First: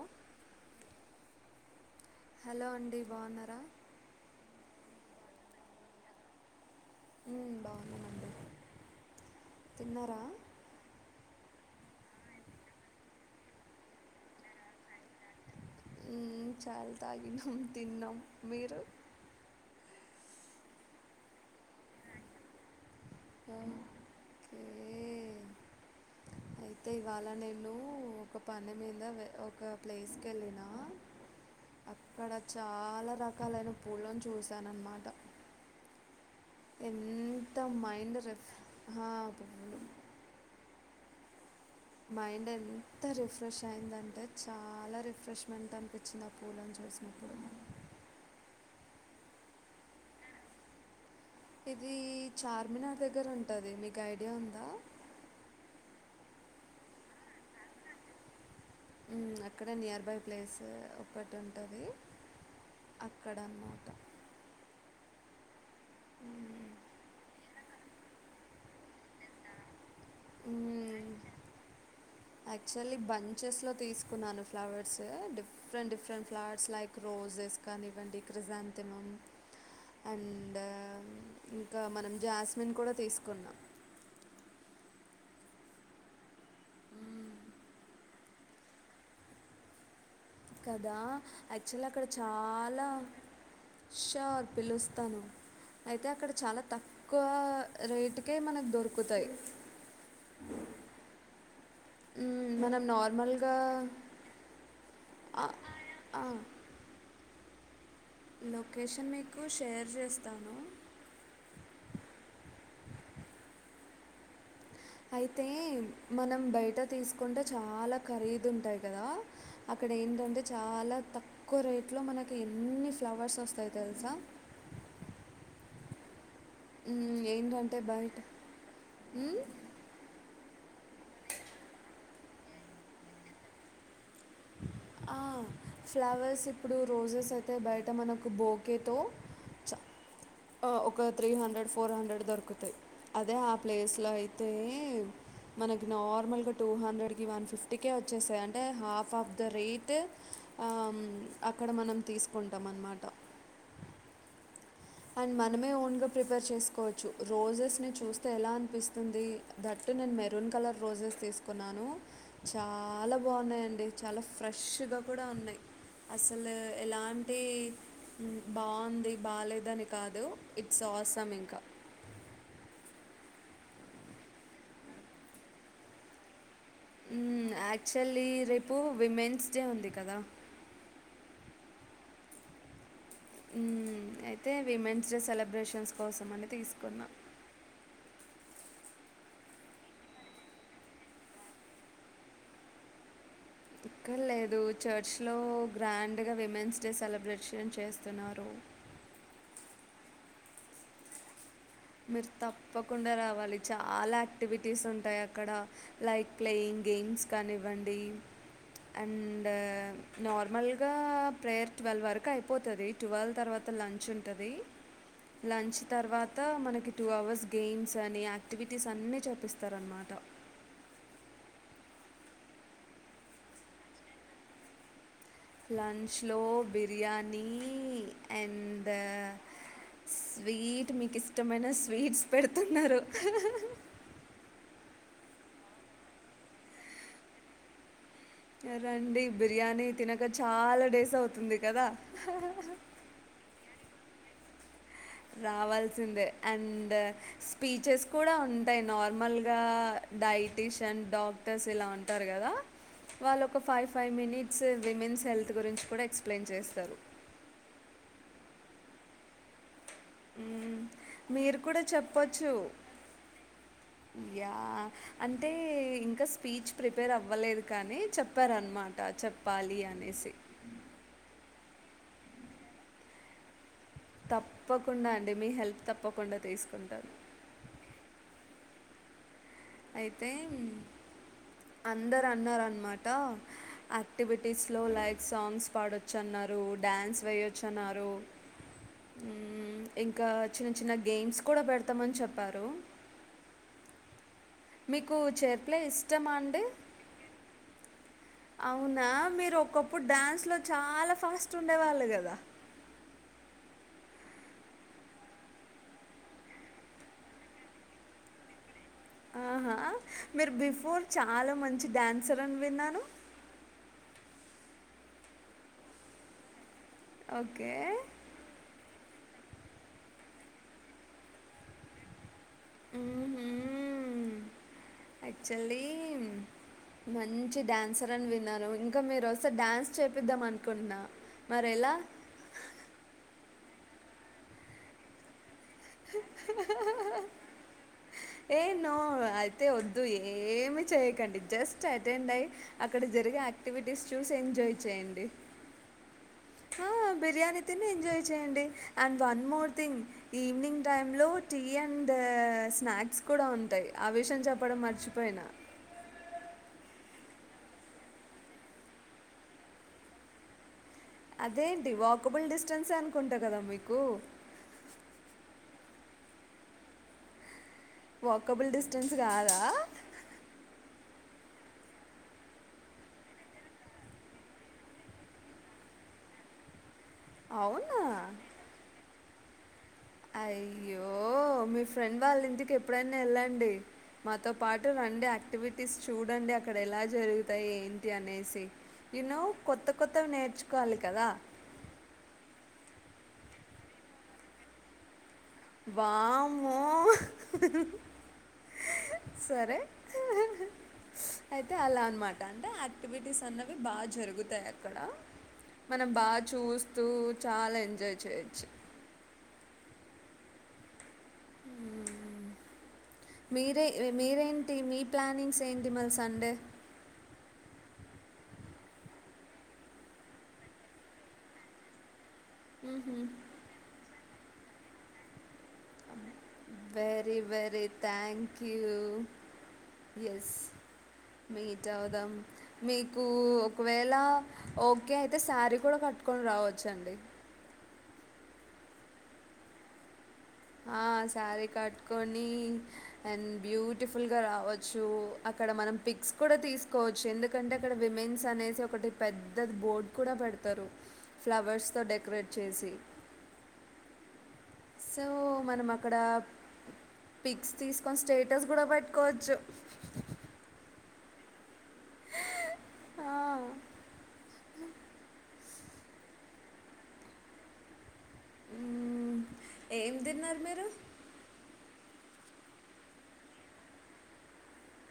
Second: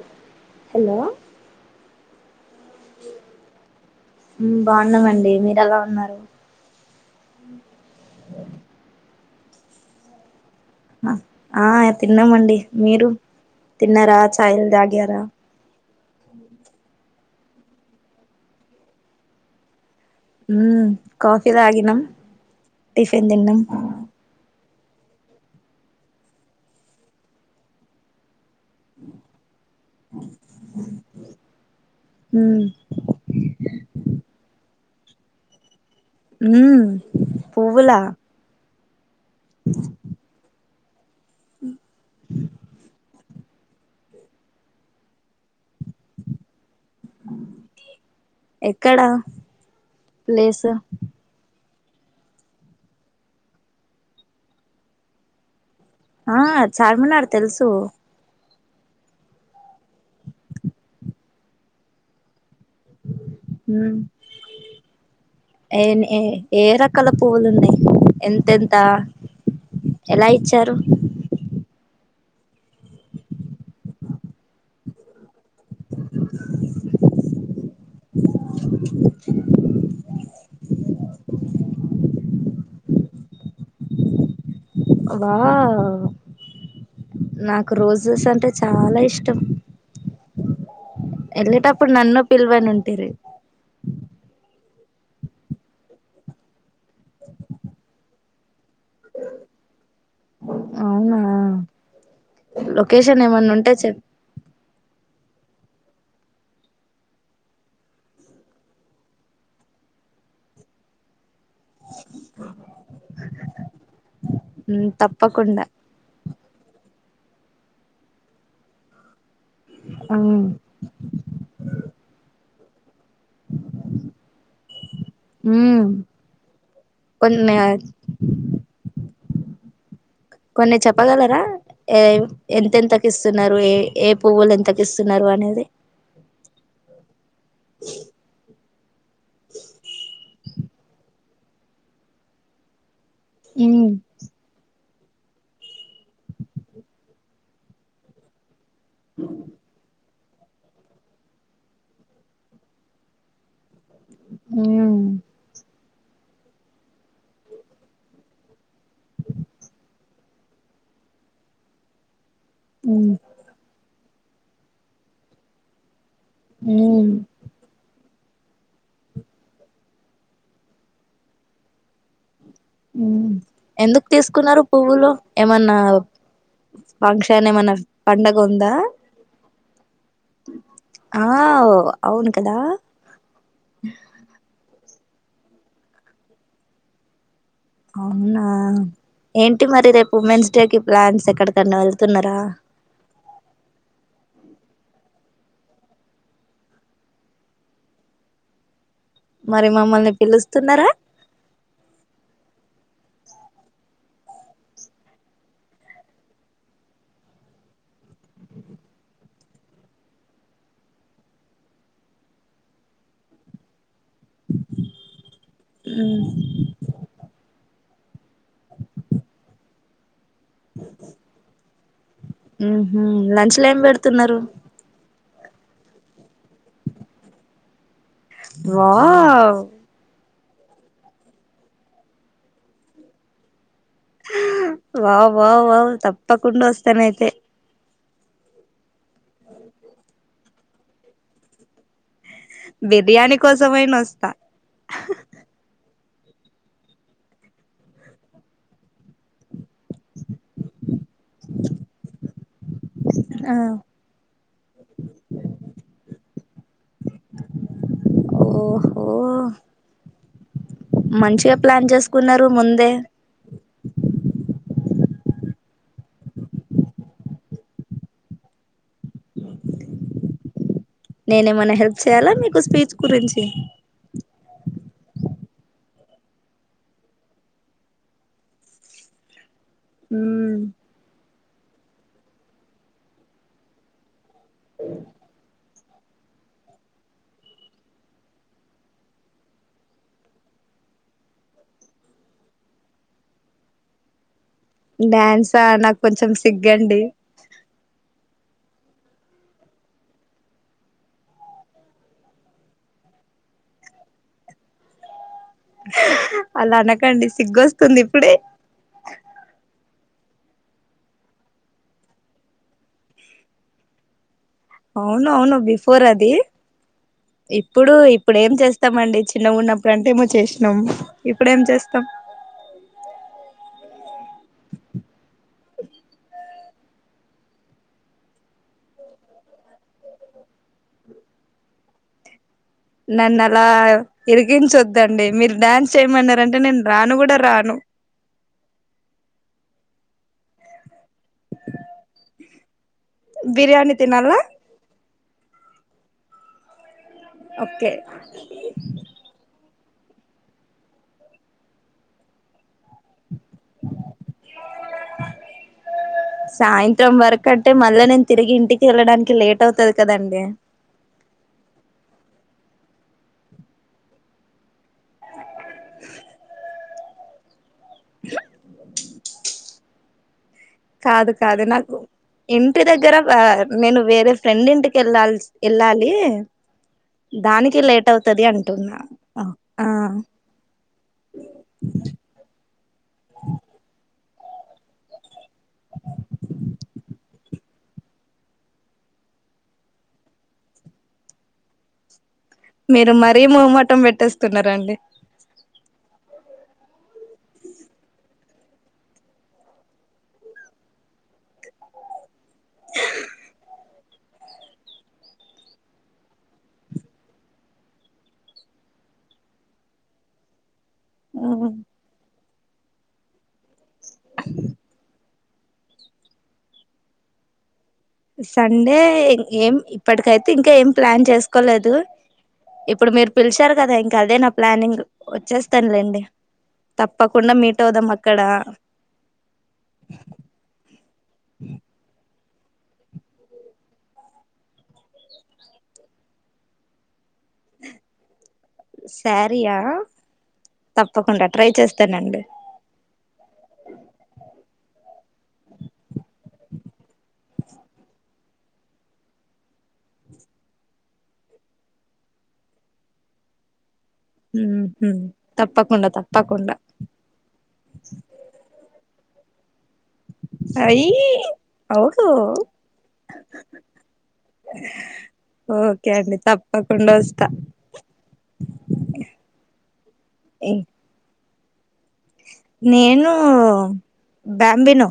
ఆ hello hello అండి బాగున్నారా ఉమ్ బాగున్నామండి మీరు ఎలా ఉన్నారు ఉమ్ బాగున్నాము అండి తిన్నారా ఆ తిన్నామండి మీరు తిన్నారా ఛాయలు తాగారా ఉమ్ చాయ్ తాగినం తిన్నాం మీరు కాఫీ తాగినం టిఫన్ తిన్నాం ే అయితే ఇవాళ నేను ఒక పని మీద ఒక ప్లేస్కి వెళ్ళినా అక్కడ ఉమ్ చాలా రకాలైన పూలని చూశాను అన్నమాట ఉమ్ ఎంత పువ్వులా మైండ్ రఫా పో మైండ్ ఎంత రిఫ్రెష్ అయిందంటే చాలా రిఫ్రెష్మెంట్ అనిపించింది ఆ పూలని చూసి ఎక్కడా ప్లేసు ఇది చార్మినార్ దగ్గర ఉంటుంది మీకు ఐడియా ఉందా ఆ చార్మినార్ తెలుసు అక్కడ నియర్ బై ప్లేస్ ఒకటి ఉంటుంది అక్కడన్నమాట ఉమ్ ఏ ఏ రకాల పువవులు ఉన్నాయి ఎంతెంత ఎలా ఇచ్చారు యాక్చువల్లీ బంచెస్ లో తీసుకున్నాను flowers diff different different flowers like roses కానివ్వండి క్రిజాంతిమమ్ అండ్ అండ్ ఇంకా మనం జాస్మిన్ కూడా తీసుకున్నాం వా నాకు రోజెస్ అంటే చాలా ఇష్టం కదా యాక్చువల్ వెళ్ళేటప్పుడు అక్కడ నన్ను పిలువని చాలా ఉంటిరి షార్ పిలుస్తాను అయితే అక్కడ చాలా తక్కువ రేటుకే మనకు దొరుకుంది కుకుతాయి అవునా ఉమ్ మనం లొకేషన్ ఏమన్నా నార్మల్గా ఉంటే చెప్ ఆ ఆ లొకేషన్ మీకు షేర్ చేస్తాను ఉ ఉ అయితే మనం బయట తీసుకుంటే చాలా ఖరీదు ఉంటాయి కదా అక్కడ ఏంటంటే చాలా తక్కువ రేట్ లో మనకి ఏ అన్ని ఫ్లవర్స్ వస్తాయి తెలుసా హ ఏంటంటే బయట కొన్ని చెప్పగలరా ఏ ఎంతెంతకు ఇస్తున్నారు ఏ పువ్వులు ఎంతకి ఇస్తున్నారు అనేది ఫ్లవర్స్ ఇప్పుడు రోజెస్ అయితే బయట మనకు బోకేతో చ ఒక త్రీ హండ్రెడ్ ఫోర్ హండ్రెడ్ దొరుకుతాయి అదే ఆ ఉమ్ ప్లేస్లో అయితే, మనకి నార్మల్ గా టూ హండ్రెడ్ కి, వన్ ఫిఫ్టీ కె వచ్చేస్తాయి. అంటే, ఆఫ్ ఆఫ్ ద రేట్ అక్కడ మనం తీసుకుంటాం అన్నమాట. ఉమ్ అండ్ మనమే ఓన్ గా ప్రిపేర్ చేసుకోవచ్చు రోజెస్ ని చూస్తే ఎలా అనిపిస్తుంది? దట్టు నేను మెరూన్ కలర్ రోజ తీసుకున్నాను చాలా బాగున్నాయిండి. చాలా ఫ్రెష్గా కూడ ఉన్నాయి. అసలు ఉమ్ ఎలాంటి, బాగుంది, బాలేదని, కాదు ఇట్స్ ఆసం ఇంక. మ్ ఎందుకు తీసుకున్నారు పువ్వులు? ఏమన్నా, ఫంక్షన్ ఏమన పండగ ఉందా! విజయ ఉంది కదా! ఆవ్ అవును కదా! మ్ అయితే, విమెన్స్ డే సెలబ్రేషన్స్ కోసం అని తీసుకున్నా. అవునా ఏంటి మరి రేపు ఉమెన్స్ డే కి ప్లాన్స్? ఎక్కడికన్నా వెళ్తున్నారా? [inaudible] ఎక్కడ్ లేదు. చర్చ్లో గ్రాండ్గా విమెన్స్ డే సెలబ్రేషన్ చేస్తున్నారు. మరి మమ్మల్ని పిలుస్తున్నారా? మీరు తప్పకుండా రావాలి. చాలా యాక్టివిటీస్ ఉంటాయి అక్కడ. లైక్ ప్లేయింగ్ గేమ్స్ కానివ్వండి, అండ్ నార్మల్గా ప్రేయర్ ట్వెల్వ్ వరకు అయిపోతది. ట్వెల్వ్ తర్వాత లన్ చ్ ఉంటది. లంచ్ మ్మ్ తర్వాత, అకి టూ అవర్స్ గేమ్స్ అని, యాక్టివిటీస్ అన్నీ చేపిస్తారన్నమాట. మ్హు లంచ్ లో ఏం పెడుతున్నారు? లంచ్ లో బిర్యానీ. అండ్ వావ్ స్వీట్ మీకిష్టమైన స్వీట్స్ పెడుతున్నారు. వావ్ వావ్ వావ్ తప్పకుండ వస్తానయితే. రండి బిర్యానీ తినక చాలా డేస్ అవుతుంది కదా! బిర్యానీ కోసమైన వస్తా. రావాల్సిందే. అండ్ స్పీచెస్ కూడ ఉంటాయి నార్మల్ రా డైటిషియన్ డాక్టర్స్ ఇలా ఉంటారు కదా! వాళ్ ఆ ఒక five five minutes, women's health గురించి కూడా ఎక్స్ప్లెయిన్ చేస్తారు. ఓహో మ్ మంచిగా మీరు కూడా ప్లాన్ చేసుకున్నారు చెప్పొచ్చు. ముందే యా. అంటే, ఇంకా స్పీచ్ ప్రిపేర్ అవ్వలేదు కానీ, చెప్పారనమాట చెప్పాలి అన్ అనేసి నేనేమన్నా హెల్ప్ చేయ్యాలా, మీకు స్పీచ్ గురించి. తప్పకుండా అండి. మీ హెల్ప్ తప్పకుండా తీసుకుంటాను. అయితే, ఉమ్ అందరన్నారు అన్నమాట. యాక్టివిటీస్లో లైక్ సాంగ్స్ పాడొచ్చన్నారు, డ్యాన్స్ వేయొచ్చన్నారు. ఇంకా చిన్న చిన్న గేమ్స్ కూడా పెడతామని చెప్పారు. [inaudible] మీకు చైర్ డ్యాన్సా ప్లే నాకు కొంచెం ఇష్టమా అండి సిగ్గండి. [unintelligible] అవునా, మీరు ఒకప్పుడు డ్యాన్స్ లో చాలా ఫాస్ట్ ఉండే వాళ్ళు కదా. [unintelligible] అలా అనకండి సిగ్గొస్తుంది ఇప్పుడే ఆహా మీరు బిఫోర్ చాలా మంచి డాన్సర్ అని విన్నాను. అవునవును బిఫోర్ అది ఓకే ఇప్పుడు ఇప్పుడేం చేస్తామండి. చిన్నగునప్పుడు అంటే ఏమో చేసినం ఇప్పుడేం చేస్తాం. మ్.... ఆక్చువలీ మంచి డ్యాన్సర్ అని విన్నాను. ఇంకా మీరొస్తే డ్యాన్స్ చేపిద్దాం అన్కున్న మరెలా [unintelligible] నన్నలా ఇరికించొద్దండి మీర్ డ్యాన్స్ చేయమన్నరాంటే నేన్ రాను గుడా రాను. ఏ నో అయితే వద్దు ఏమి చేయకండి జస్ట్ అటెండ్ అయి అక్కడ జరిగే బిర్యానీ యాక్టివిటీస్ చూసి తినాలా ఎంజాయ్ చేయండి. ఆ బిర్యానీ తిని ఓకే ఎంజాయ్ చేయండి. And one more thing evening టైమ్లో టీ అండ్ స్నాక్స్ కూడా ఉంటయి. ఆ విషయం చెప్పడం మర్చిపోయినా త్రం వర్క్ అంటే మళ్ళ నేన్ తిరిగి ఇంటికి ఎళ్ళడానికి లేట్ అవుతది కదండి. అదేంటి వాకబుల్ డిస్టెన్సే అనుకుంటా కదా మీకు [unintelligible] వాకబుల్ డిస్టెన్స్ కాదా కాదు కాదు నాకు ఇంటి దగ్గర వా నేను వేరే ఫ్రెండ్ ఇంటికి ఎళ్ళల్సి ఎళ్ళాలి. దానికి అవునా లేట్ అవుతది అంటున్న. అయ్యో మీ ఫ్రెండ్ వాళ్ళింటికి ఎప్పుడైనా ఎళ్ళండి. మాతో పాటు రండి యాక్టివిటీస్ చూడండి అక్కడ ఎలా జరుగుతాయి ఏం టి అనేసి యూ నో కొత్త కొత్తవి నేర్చుకోవాలి కదా మీరు మరీ మొహమాటం పెట్టేస్తున్నరండి. వామ్మో సరే అయితే అలా అన్మా ట అంటే యాక్టివిటీస్ అన్నవి బాగా జరుగుతాయి అక్కడ మనం బా చూస్తూ చాలా ఎంజాయ్ చేయచ్చు. ఆమన్ మీరే మీరేంటి మీ ప్లానింగ్స్ ఏంటి మల్ సండే సండే ఏం ఇప్పట్కైతే ఇంకా ఏం ప్లాన్ చేస్కోలేదు. ఇప్పుడు హుహు. మీరు పిలిచార్ కదా ఇంకా అదే నా ప్లానింగ్ వచ్చేస్తాన్లేండి. Very very thank you yes meet అవుదాం మీకు ఒకవేళ ఓకే అయితే సారీ కూడా కట్టుకొన్ రావచ్చండి. [unintelligible] సారీయా ఆ సారీ కట్టుకొని అండ్ బ్యూటిఫుల్గా రావ చూ అక్కడ మనం పిక్స్ కూడా తీస్కోవచ్చు. ఎందుకంటే అక్కడ విమెన్స్ అనేసి ఒకటి పెద్ద బోర్డ్ కూడా పెడ్తరు ఫ్లవర్స్తో డెకరేట్ చేసి మ్మ్హ్మ్. సో మనం తప్పకుండా అక్కడ తప్పకుండా పిక్స్ తీస్కొని స్టేటస్ కూడా పెట్ కకోవచ్చు. ఏయ్ అవుహో ఆ! ఓకే అండి తప్పకుండ వస్త. మ్ ఏం తిన్నారు ఇ- మీరు నేను బ్యాంబినో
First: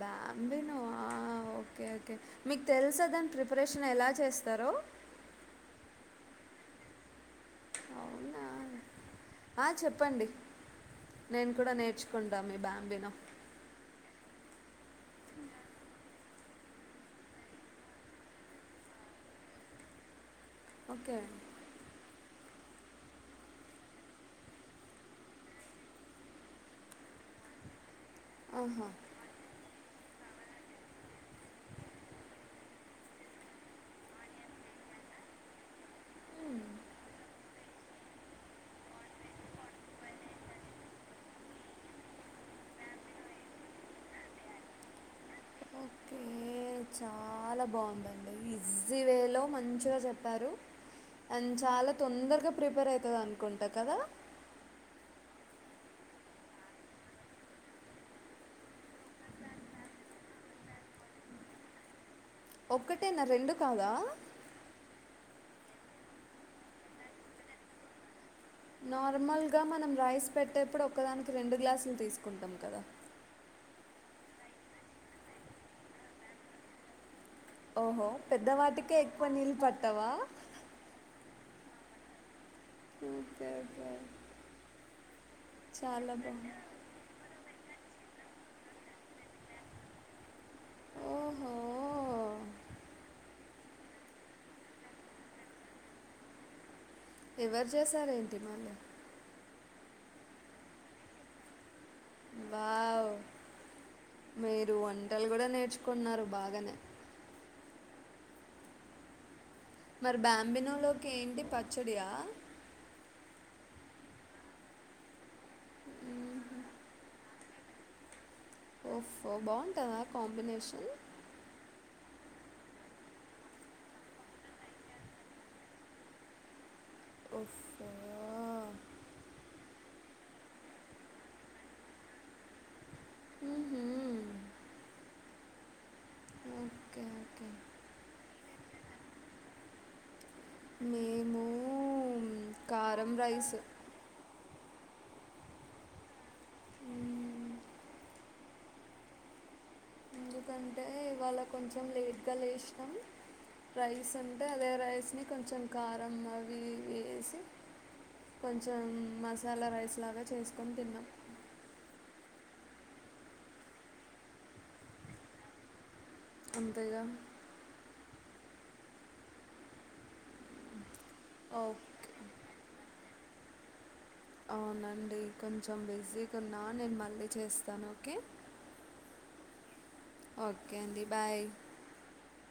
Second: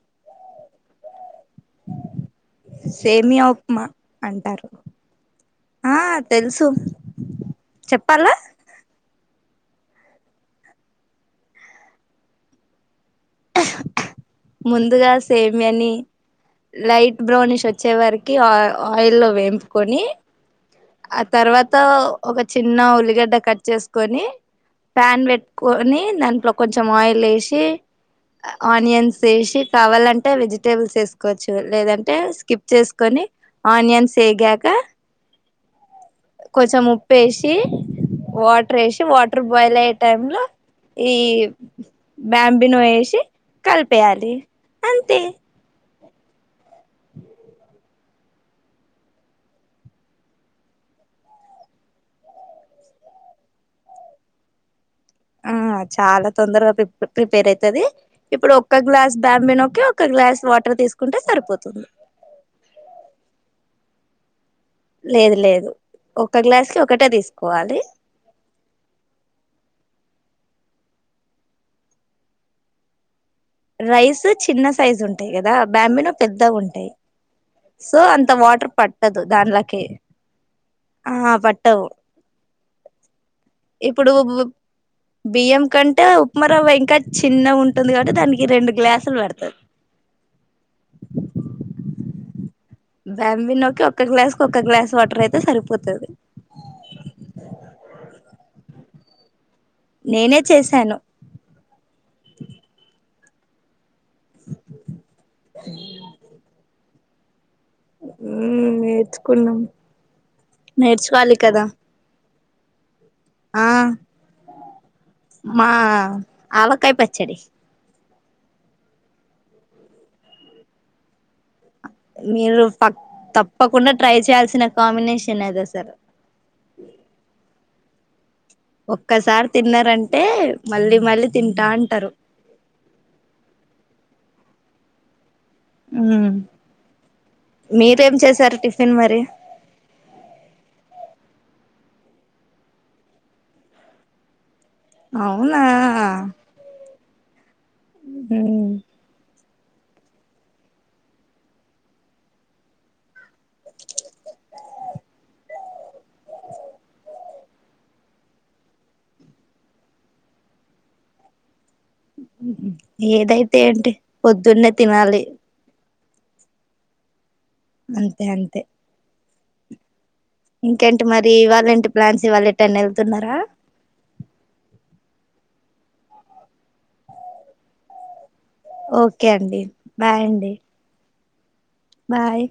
బ్యాంబినో ఆ ఓకే ఓకే మీక్ తెల్సా దాన్ సేమియా ఉప్మా ప్రిపరేషన్ ఎలా చేస్తరో తెల్సు చెప్పాలా అవునా? ఆ చెప్పండి నేన్ కూడా నేర్చుకుంటా మీ బాంబినో ముందుగా సేమ్యని లైట్ బ్రౌనిష్ వచ్చే వారికి ఆ ఆయిల్ లో వేంపుకొని ఓకే ఆ తర్వాత ఒక చిన్న ఉల్లిగడ్డ కట్ చెసుకొని ప్యాన్ పెట్కొని దాంట్లో కొంచెం ఆయిల్ ఎషి ఆహా ఆనియన్స్ వేషి కావాలం వెజిటేబుల్స్ వేసుకోవచ్చు లేదంటే స్కిప్ చేసుకొని ఆనియన్స్ ఎగాక కొంచెం ఉప్పు ఎషి వాటర్ ఎషి వాటర్ బాయిల్ అయ్యే టైమ్ లో ఈ బ్యాంబి నో ఎషి కలిపేయాలి అంతే ఒకే చాలా బాగుందండి ఈజీ వేలో మంచిగా చెప్పారు. అండ్ చాలా తొందరగా ప్రిపేర్ అయితది అనుకుంట కదా ఆ చాలా తొందరగా ప్రి ప్రిపేర్ అయితది ఇప్పుడు ఒక్క గ్లాస్ బ్యాబినో ఒక గ్లాస్ వాటర్ తీసుకుంటే సరిపోతుంది. ఒక్కటేనా రెండు కాదా లేదు లేదు ఒక గ్లాస్కి ఒకటే తీసుకోవాలి. నార్మల్గా మనం రైస్ పెట్టేప్పుడు ఒకదానికి రెండు గ్లాసులు తీసుకుంటం కదా రైస్ చిన్న సైజు ఉంటయి కదా బ్యాంబినో పెద్ద గుంటయి సో ఓహో అంత వాటర్ పెద్దవాటికే పట్టదు ఎక్కువ నీళ్ళు దాట్లకి పట్టవా ఆ ప పట్టవు హ [inaudible] ఇప్పుడు బియ్యం కంటే చాలా ఉప్మా బాగుంది రవ్వ ఇంక చిన్న ఉం ఉంటుంది కాబట్టి దానికి రెండు గ్లాసులు పడతది ఓహో బ్యాంబినోకి ఒక్క గ్లాస్ కు ఒక్క గ్లాస్ వాటర్ అయితే సరిపోతది ఎవరు చేశారేంటి మళ్ళీ నేనే చేశాను. వావ్ మీరు వంటలు కుడ నేర్చుకున్నారు బాగానే హ్మ్ నేర్చుకున్నం మరి బ్యాంబినో లోకి ఏంటి పచ్చడియా ఆ మా ఆవకాయ పచ్చడి ఒఫో బాగుంటుందా కాంబినేషన్ మీరు త తప్పకుండా ట్రై చేయాల్సిన కాంబినేషన్ అది అసలు ఓ ఫో ఒక్కసారి తిన్నారంటే మళ్ళీ మళ్ళీ తింటా అంటరు హు హ్మ్ హ్మ్ ఓకే ఓకే మీరేం చేశారు టిఫిన్ మరి మేము గరమ్ రైసు అవునా మ్మ్. హ్మ్ ఎందుకంటే ఇవాళ కొంచెం లేట్గా లేచినం రైస్ ఉంటే అదే రైస్ని కొంచం కారం అవి ఇవి ఎసి కొంచం మసాలా రైస్ లాగా చేసుకొని తిన్నం ఏదైతే ఏంటి పొద్దున్నే తినాలి. అంతేగా అంతే అంతే ఇంకేంటి మరి ఓ ఇవలేంటి ప్లాన్స్ ఇవాళ ఎటైనా వెళ్తున్నరా అవునండి కొంచం బిజీగా ఉన్నా నేను మళ్ళీ చేస్తాను ఓకే ఓకే అండి బాయ్ అండి ఓకే అండి బాయ్ బాయ్